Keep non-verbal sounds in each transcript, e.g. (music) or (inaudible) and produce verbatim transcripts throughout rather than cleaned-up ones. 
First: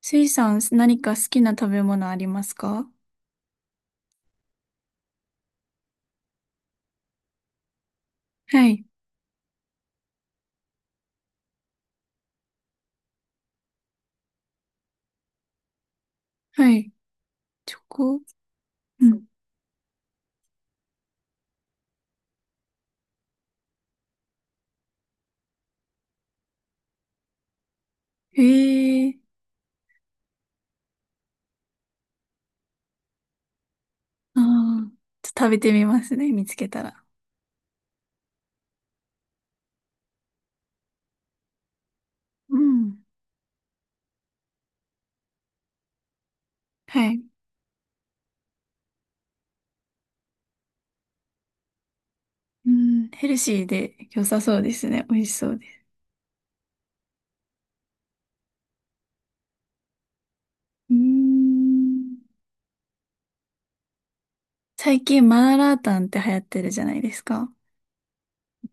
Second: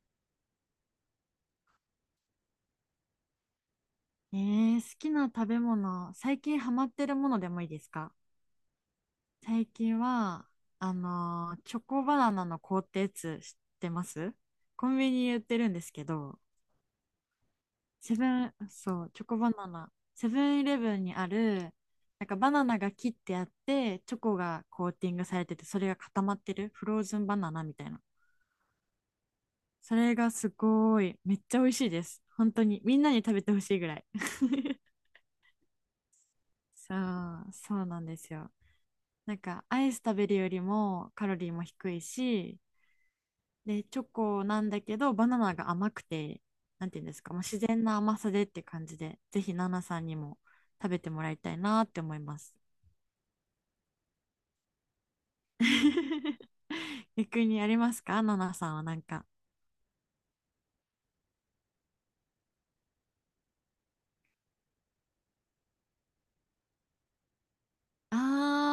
スイさん、何か好きな食べ物ありますか？えー、好きな食べ物、最近ハマってるものでもいいですか？はい、最近は、あのーチョコバナナの凍ったやつ知ってます？コンビニに売ってるんですけど、はい。チョセコ。ブン、そうう、チん。ョコバナナ、セブンイレブンにある、なんかバナナが切ってあって、チョコがコーティングされてて、それが固まってる、フローズンバナナみたいな。へえ。それがすごい、めっちゃ美味しいです。本当に、みんなに食べてほしいぐらい。あ (laughs) あー、ちょっと食べてみますね、見つけたそら。う、そうなんですよ。なんかアイス食べるよりもカロリーも低いうし、ん。で、チョコなんだけど、バナナが甘くて、なんていうんはですい。か、もう自然な甘さでって感じで、ぜひナナさんにも食べてもらいたいなって思います。うん、ヘルシーで良さそうですね。美味しそうです。(laughs) 逆にありますか？ナナさんはなんか。うーん。最近、マーラータンって流行ってるじゃないですか。わか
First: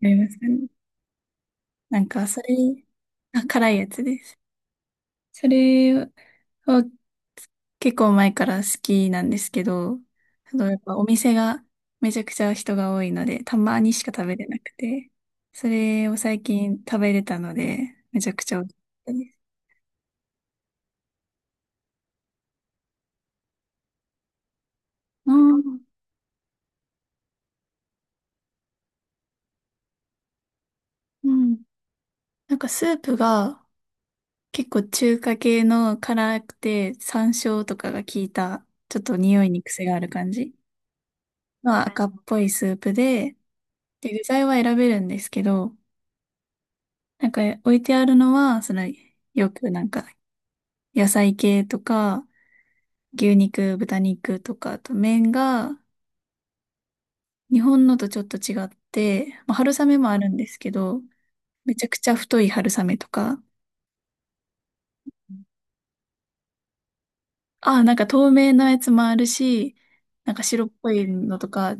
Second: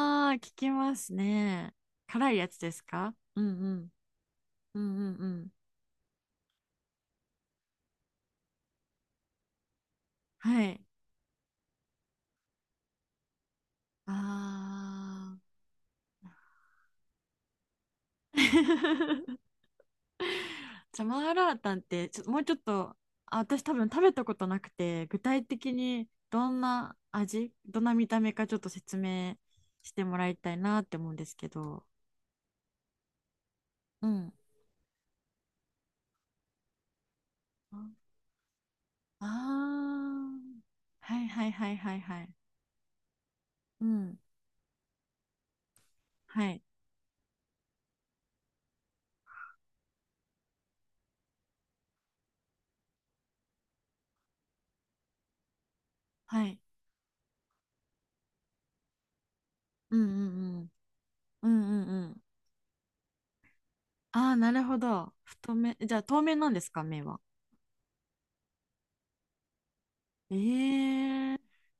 りますー、か聞ね。きますね。なんか、辛いそやれ、つですか？うんあ、う辛いやん。つです。うんうんうそん。れを結構前から好きなんですけど、そはやっい。ぱお店がめちゃくちゃ人が多いので、たまにしか食べれなくて、あそれを最近食べれたので、めちゃくちゃ美味しかったでー。す。(laughs) じゃあマーラータンってちょもうちょっと、あ私多分食べたことなくて、具う体的ん。にどんな味、どんな見た目かちょっと説明してもらいたいなって思うんでうすけん。ど。なんかスープがうん。結構中華系の辛くて山椒とかがあ効いた、ちょっとあ匂いに癖がある感じー。はいはいはいのはい赤っはい。ぽいスープで、うで、ん。具材は選べるんですけど、はいなんか置いてあるのは、その、よくなんか野菜系とか、牛肉、豚肉とか、あと麺がはい。日本のとちょっと違って、まあ、春う雨んうもあるんですんけど、うんうん。めちうゃんくうちゃん。太い春雨とか、ああ、なるほど、太めじゃあ透明なんですか、麺は？ああ、なんか透明なやつもあるし、なえんか白っぽいえのー、とか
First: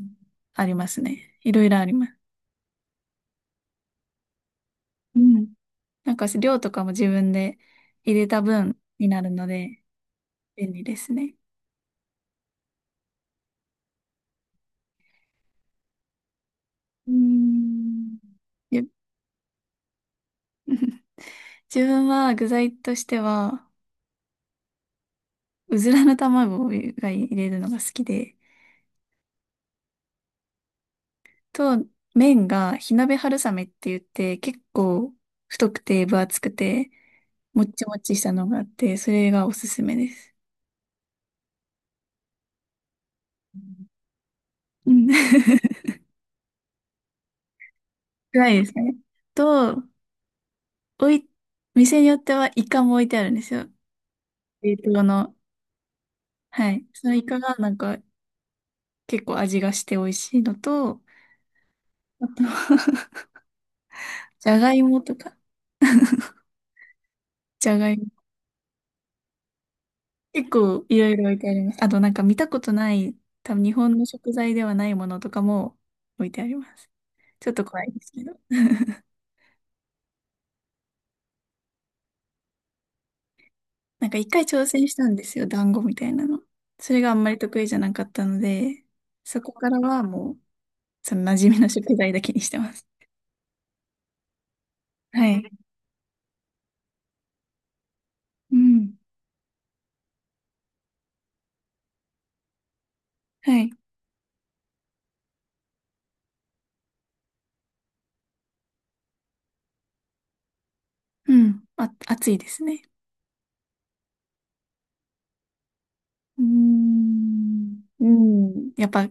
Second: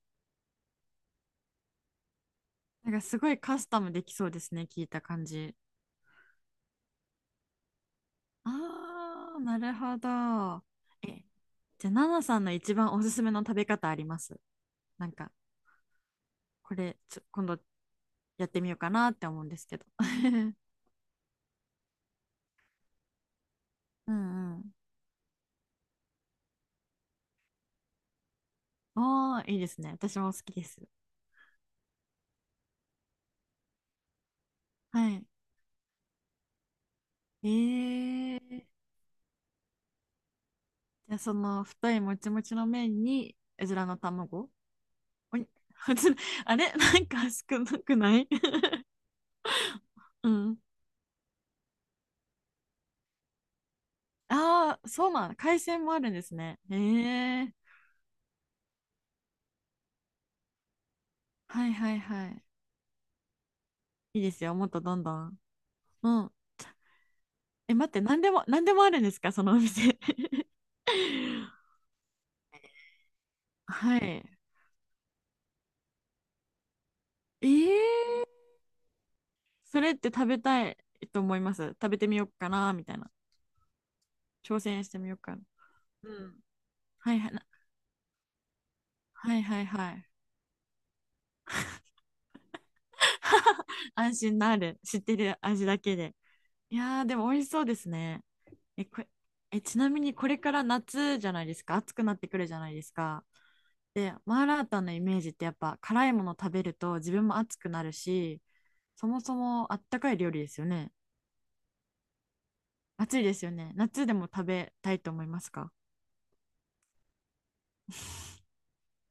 ありますね。いろいろあります。なんかすごいカスタムできそうですね、聞いたう感ん。じ。なんか量とかも自分で入れた分になるああ、のなるでほど。便利ですえ、ね。じゃあ、ナナさんの一番おすすめの食べ方あります？なんか、これ、うーちょ、今度ん。やってみようで、 かなって思うんですけど。(laughs) (laughs) 自分は具材としては、うんうん。うずらの卵が入れるのが好きで、おー、いいですね。私も好きです。と、麺が火鍋春雨って言って、結は構い。太くて分厚くて、えもっちもっちしたのがあっー、て、それがおすすめです。じゃあ、その太いもちもちの麺に、うずらの卵うん。おに (laughs) (laughs) うずら (laughs) あれなんか少なくない？ 辛い (laughs) ですね。と、うん。おい、店によってはイカも置いてあるんですよ。(laughs) 冷ああ、凍そうなの。ん。海鮮もあるんですね。はえい。そのイカえー、がなんか結構味がして美味しいのと、はいはいあはい。と、 (laughs) いいですじよ。ゃもっがといどもんどとか、ん。うん。じえ、ゃ待がっいて、も。何でも、(laughs) 何でもあるんですか、そのお店。(laughs) 結構いろいろ置いてあります。あとなんか見たことない、多分日本はのい。食材ではないものとかも置いてあります。えちょっと怖いですけー、ど。それって食べたいと思います。食べてみようかな、みたいな。なんか一回挑挑戦戦ししてたみよんうでかすな。よ、団子みたいうなん。の。それがはあいんはまい、りな得意じゃなかったので、はそいこはいからははい。もう、その馴染みの食材だけにしてます。安心なる。知ってはるい。味だけで。いやー、でも美味しそうですね。うえ、ん。これ、え、ちなみにこれから夏じゃないですか。暑くなってくるじゃないですか。はい。で、マーラータンのイメージってやっぱ辛いもの食べると自分も暑くなるし、そもそもあったかい料理ですよね。うん。あ、暑いですね。暑いですよね。夏でも食べたいと思いますか？ うーん。うん。やっぱ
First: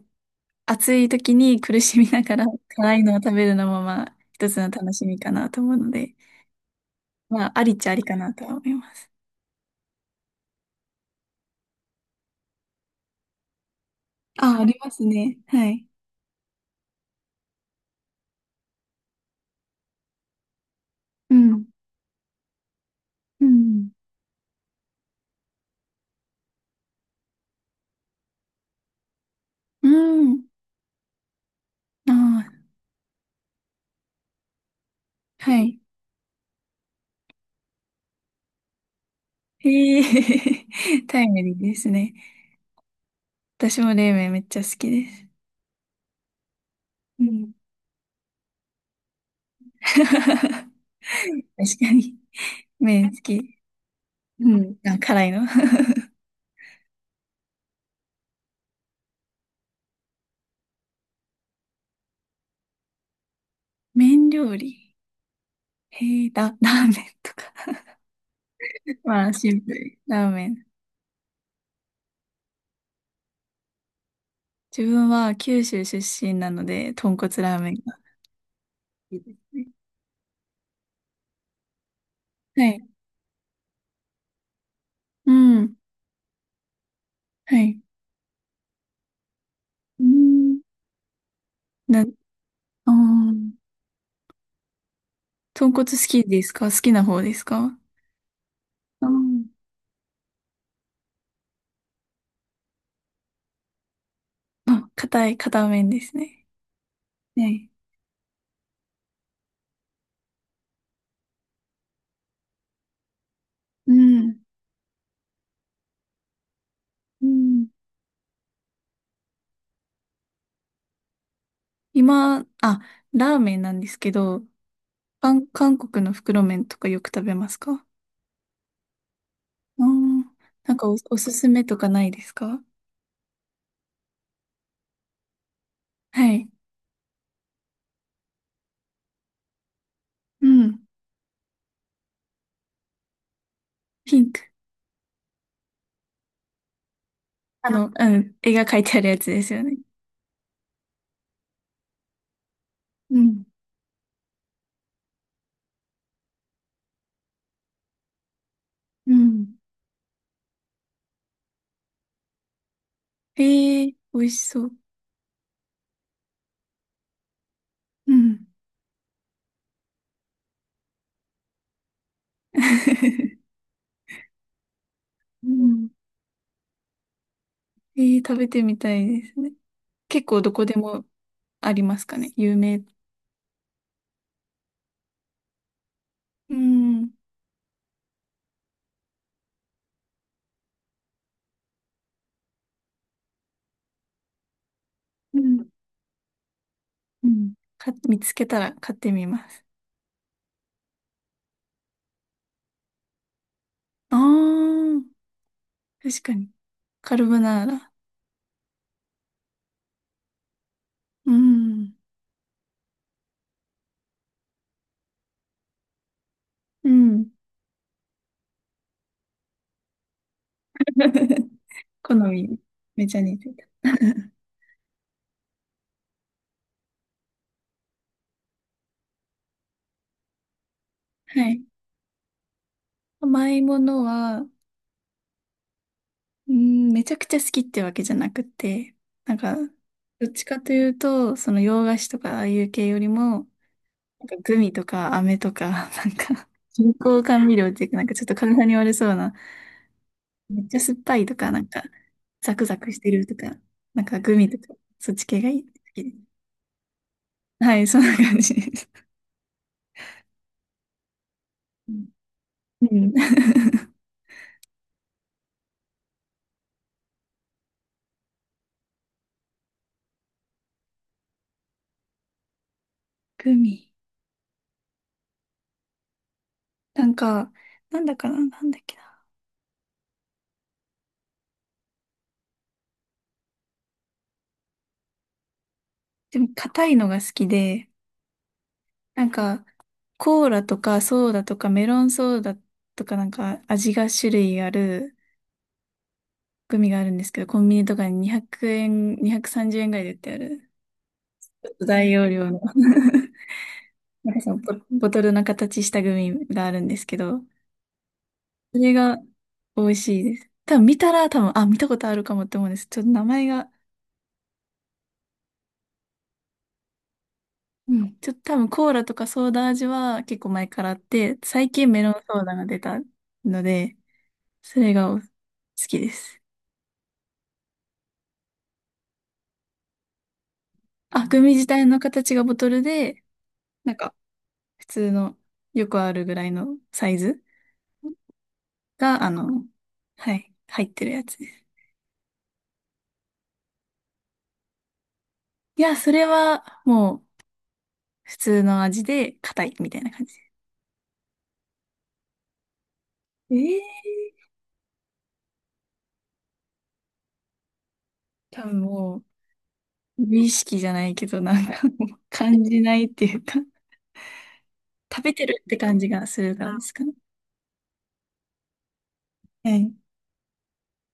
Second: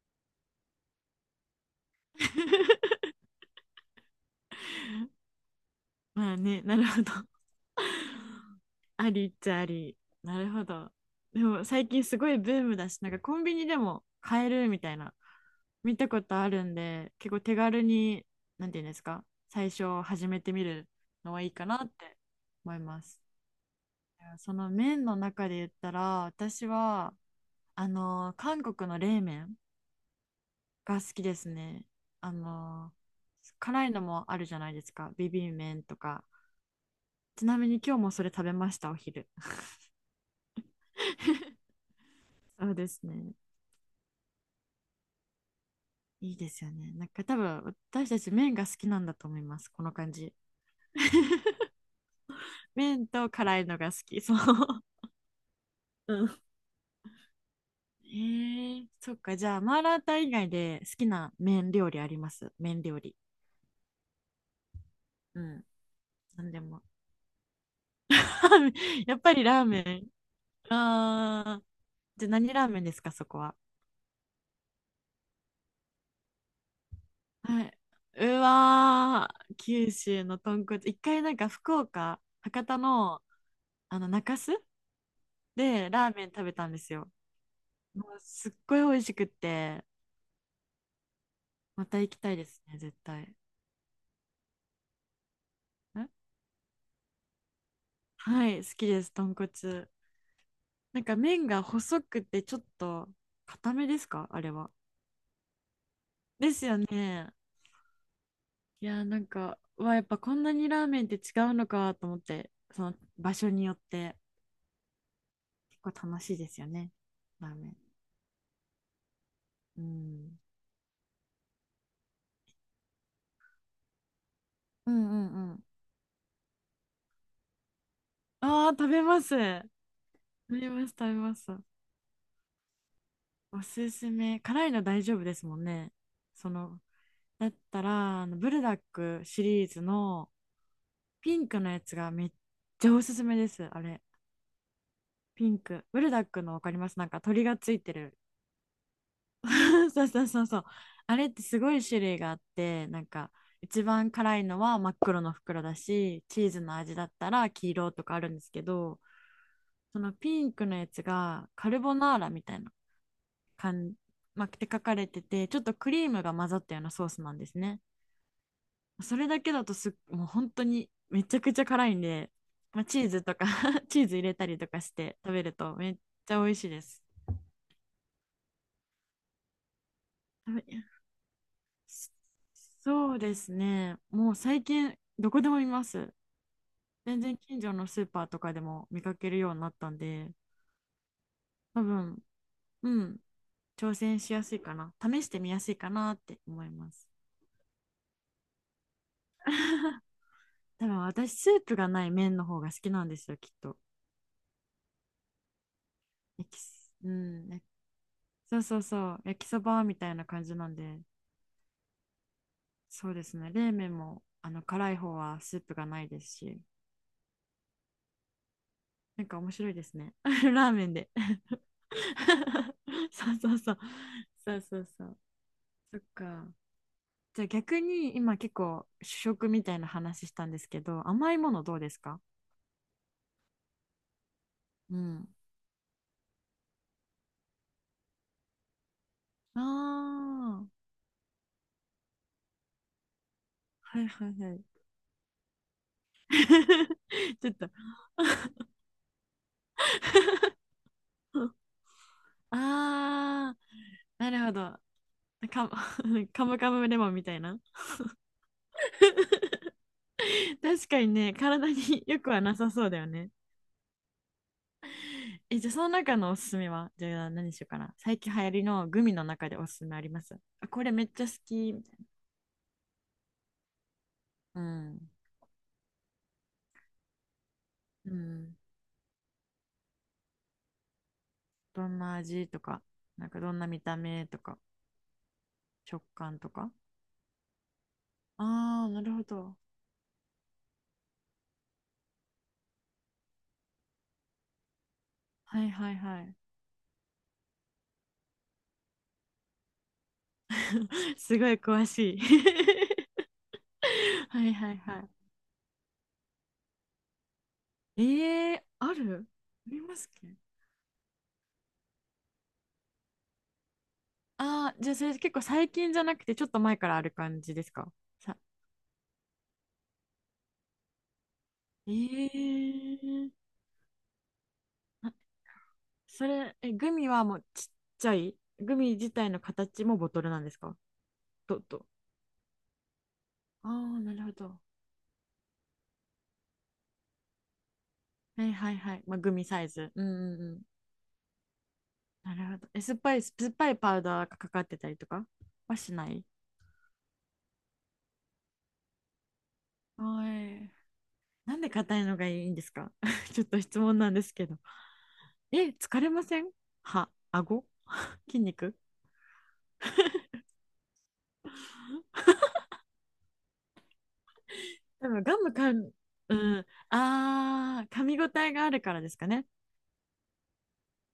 暑い時に苦しみながら辛 (laughs) いのを食べるのもまあ一つの楽しみかなと思うので、まあね、なるほど。まあありっちゃありかなとは (laughs) 思いまあす。りっちゃあり。なるほど。でも最近すごいブームだし、なんかコンビニでも買えあ、あるりみまたいすな、ね。はい。見たことあるんで、結構手軽に、なんていうんですか、最初始めてみるのうはいいん。かなって思います。うん。その麺の中で言ったら私は、あの、韓国の冷麺うん。が好きですね。ああ、あの、辛いのもあるじゃないですか、ビビンはい。麺とか。ちなみに今日もそれ食べました、お昼。 へえ、(laughs) タイムリーで (laughs) すね。そうですね。私も冷麺めっちゃ好きです。いいですよね、なんかう多ん。分私たち麺が好きなんだと思いま (laughs) す、この感じ。確かに。麺麺好とき。辛いのが好きそう。うん。あ、辛いの。うん。えー、そっか。じゃあマーラータン以外で好きな麺料理あります？麺料理。 (laughs) 麺料理。うん。へえ、何ラ、でラも。ーメンとか。ラーメ (laughs) ン。 (laughs) やっまぱあ、りシンラープメル。ラーメン。ン。ああ。じゃあ何ラーメンですか、そこは。自分は九州出身なので、豚骨ラーはメンい。が好うきわでー、すね。九州の豚骨。一回なんか福岡、博は多い。の、あの中洲うん。でラーメン食べたんですよ。はい。もうすっごい美味しくって、うん。またな、行きあたいですね、ー、絶対。豚骨好きんですか？好きな方ですか？はい、好きでうす、豚ん。骨。なんか麺が細くてちょっと固めですか、あれは。あ、硬い、硬麺ですね。ですよね。はい。いやー、なんかうわ、やっぱこんなにラーメンって違うのかと思って、その場所によっうてん。結構楽しいですよね、うラーん。メン。うん今、あ、ラーメンなんですけど、うんうん韓、うん。韓国の袋麺とかよく食べますか？ああー、食べます、あー、食べなんまかす、お、食べおすますす。めとかないですか？おすすめ、辛いの大丈夫ですもんね。はい。そのだったら、あのブルダックシリーズのうん。ピンクのやつがめっちゃおすすめです。あれ、ピンク。ピンクブルダックのわかります？なんか鳥があついの、てうる。 ん。絵が描いてあるやつですよね。(laughs) そうそうそうそうそう。あれってすごい種類があって、なんうかん。一番辛いのは真っ黒の袋だし、チーズの味だったら黄色とかあるんですけど、うん。そのピンクのやつがカルボナーラみたいなへ感え、じ、美味しまあっそてう。書かれてて、ちょっとクリームが混ざったようなソースなんですね。うん。それだけだとすっ、もう本当にめちゃくちゃ辛いんで、まあ、チーズとか (laughs) (laughs) チーズ入れたりとかして食べうるとん。めっちゃ美味しいです。へえ、食べてみたいですね。結構ど食こでべもありますかね。有名。そうですね。もう最近、どこでも見ます。うん。全然近所のスーパーとかでも見かけるようになったんで、多分、うん、挑戦しやすいかな。試しうてみやん。すいかなって思います。うん。か、見つけたら買ってみます。多分私、スープがない麺の方が好きなんですよ、きっと。ああ。確かに。焼きす、うカルボん、やナーラ。そうそうそう、焼きそばみたいな感じなんで、うん。そうですね。冷麺も、あの、辛い方はスープがないですし、うん。なんか面白いですね。(laughs) ラーメンで (laughs) 好み、(laughs) めちゃそう似てそうた。そう。(laughs) そうそうそう。そっか。じゃあ逆に今結構主食みたいな話したんですけど、甘いはもい。のどうですか？甘いものは、うん。うん、めちゃくちゃ好きってわけじゃなくて、なんか、あどっちかあ、というと、その洋菓子とかああいう系よりも、はいなはんいかはグい。ミとか飴とか、(laughs) なんか、人工 (laughs) 甘ちょっ味料と、っていうか、なんかちょっと体に悪そうな、めっちゃ酸っぱいとか、なんか、ザクザクしてるとあか、あ、なんかなグるミほとか、ど。そっち系がいい。か、好 (laughs) きです。カムカムレモンみたいな。はい、そんな感じです。確かにね、体によくはなさうそうだよん。ね。(laughs) え、じゃあその中のおすすめは、じゃあ何にしようかな。最近流行りのグミの中でおすすめあります？あ、これめっちゃ好き。グミ。うん。なんか、なんうだかな、ん。なんだっけな。どんな味とか、なんかどんな見た目とか、食で感も、とか。硬いのが好きで、ああ、なるほなんど。か、コーラとかソーダとかメロンソーダとかなんか味が種類あるはいはいはい。グミがあるんですけど、コンビニとかににひゃくえん、にひゃくさんじゅうえんぐらいで売ってある。(laughs) すごいちょっ詳と大しい。容量の、 (laughs) (laughs) なんかはそいのボ、はいはボトルの形したグミがあるんですけど、い。えー、それあがるあり美味ますっしいけ？です。多分見たら多分、あ、見たことあるかもって思うんです。ちょっと名前が、ああー、じゃあそれ結構最近じゃなくてちょっと前からある感じですか？うん。ちょっさ、と多分コーラとかソーダ味は結構前からあって、最近えメロンソーダが出たー、ので、それがあお好きでそす。れ、え、グミはもうちっちゃい、グミ自体の形もボトルなんですか？あ、グミと、自体と。の形がボトルで、あなんあ、なかるほど。普通のよくあるぐらいのサイズはいはいはい。まあ、が、あグミサの、イズ。うんうはんうい、ん。入ってるやつです。なるほど。え、酸っぱい、酸っぱいパウダーがかかってたりとかはいしや、なそい？れはもう普通の味で硬いみたいな感はじ。い。なんで硬いのがいいんですか？ (laughs) ちょっとえ質問なんえ、ですけど。え、疲れません？歯、顎、筋多肉。分もう、無意識じゃないけど、なんかもう感じないっていうか、多食分べガてムるっかてん、感じがうするかん、らですかね。あー、噛み応えがあるからですかね。はい。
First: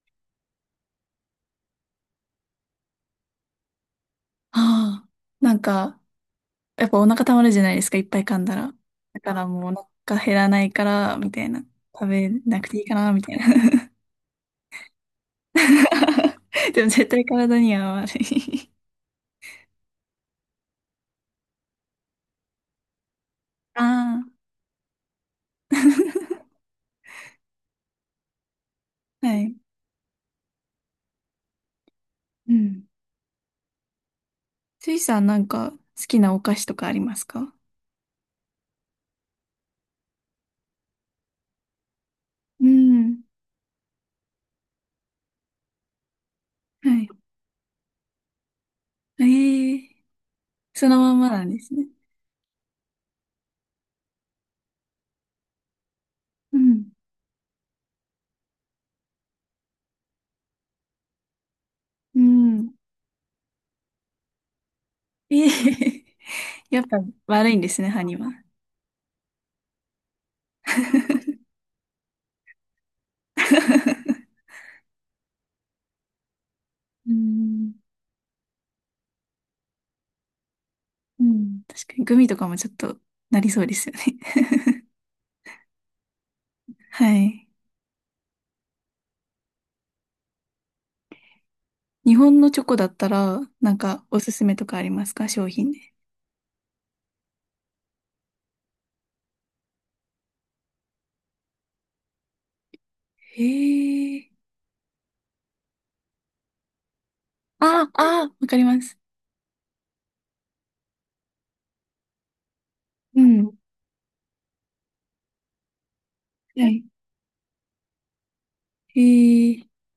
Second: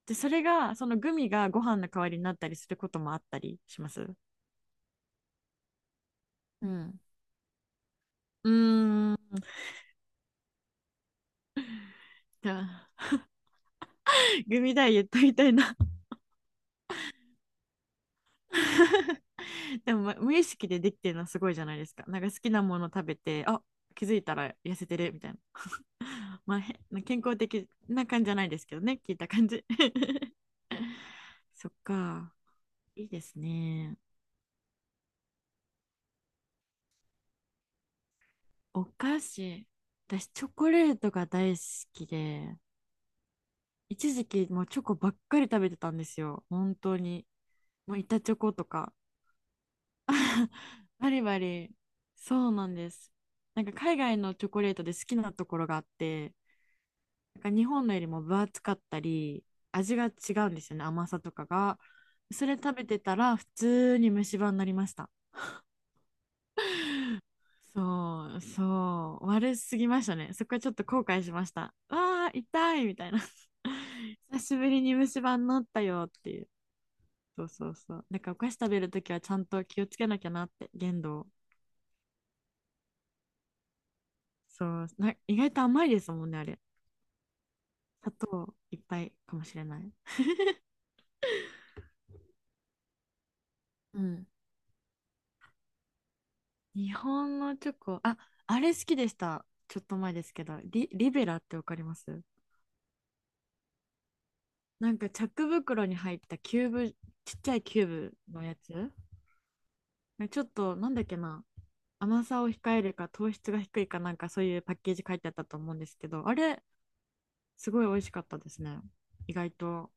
で、それが、そのグミがご飯の代わりになったりすることもあったりします？ああ、なんか、うやっぱん。お腹たまるじゃないですか、いっぱい噛んうだら。ーん。だからもうお腹減らないから、みたいな。食べじなゃくていいかあな、みたいな。グミダイエットみたいな。 (laughs) でも絶対体には悪い。(laughs) でも、ま無意識でできてるのはすごいじゃないですか。なんか好きなもの食べて、あ、あ気づいたあ。ら痩せてるみたいな。(laughs) (laughs) まあ、へ健康的な感じじゃないですけどね、聞いたは感い。じ。(laughs) そっか、うん。いいですね。スイさんなんか好きなお菓子とかありますか？お菓子、私、チョコレートが大好きで、うん。一時期もうチョコばっかり食べてたんですよ、本当はい。に。もう板チョコとか。ええ、 (laughs) そのバまんリまバなんでリ、すね。そうなんです。なんか海外のチョコレートで好きなところがあって、うん。なんか日本のよりも分厚かったり、味が違うんですよね、甘さとかが。うそれ食ん。べてたら、普通に虫歯になりました。ええ、 (laughs) やっぱ悪いんですね、歯には。そう、そう、悪すぎましたね。そこはちょっと後悔し (laughs) ました。わあ、痛いみたいな。(laughs) 久しぶりに虫歯になったよっていう。うそうそん。うそう。なんかお菓子食べるときはちゃんと気をつけなきゃなって、限度うを。ん。確かにグミとかもちょっとなりそうですよね。そう、な、意外と甘いですもんね、あれ。(laughs) はい。砂糖いっぱいかもしれない。日本のチョコだったら、なんうかおん。すすめとかありますか？商品で。日本のチョコ、あ、あれ好きでした。ちょっと前ですけど、リ、リベラってわかります？へえ。なんかチャック袋に入ったキューブ、ちっちゃいキューあ、ブあ、のわやかりつ。ます。ねちょっと、なんだっけな、甘さを控えるかう糖質ん。が低いかなんかそういうパッケージ書いてあったと思うんですけど、あれ、はい。すごい美味しかったですね。意へ外え。と。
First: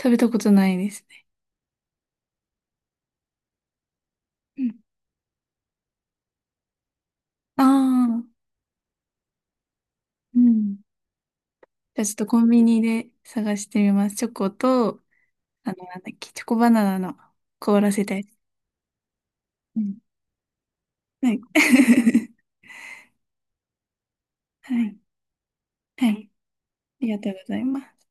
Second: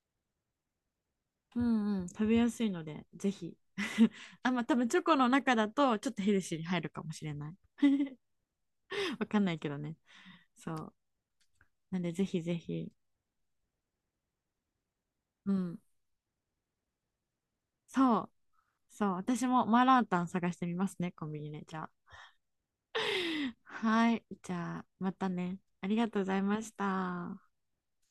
食べたことないですね。うんうん、食べやすいので、ぜひ。(laughs) あ、うまあ多ん。分チョコの中だとちょっとヘルシーに入るかもしれない。ああ。(laughs) わかんないけどね。うそん。う。なじんゃあで、ちょっぜとコひンぜビニひ。で探してみます。チョコと、うあの、ん。なんだっけ、チョコバナナの凍らせたそやう。つ。そう、私もうマーん。ラータン探してみますね、コはンい。ビニで。じゃあ。(laughs) はい。じはゃあ、い。またね。ありがはとうごい。ざいましありがとうごた。ざいます。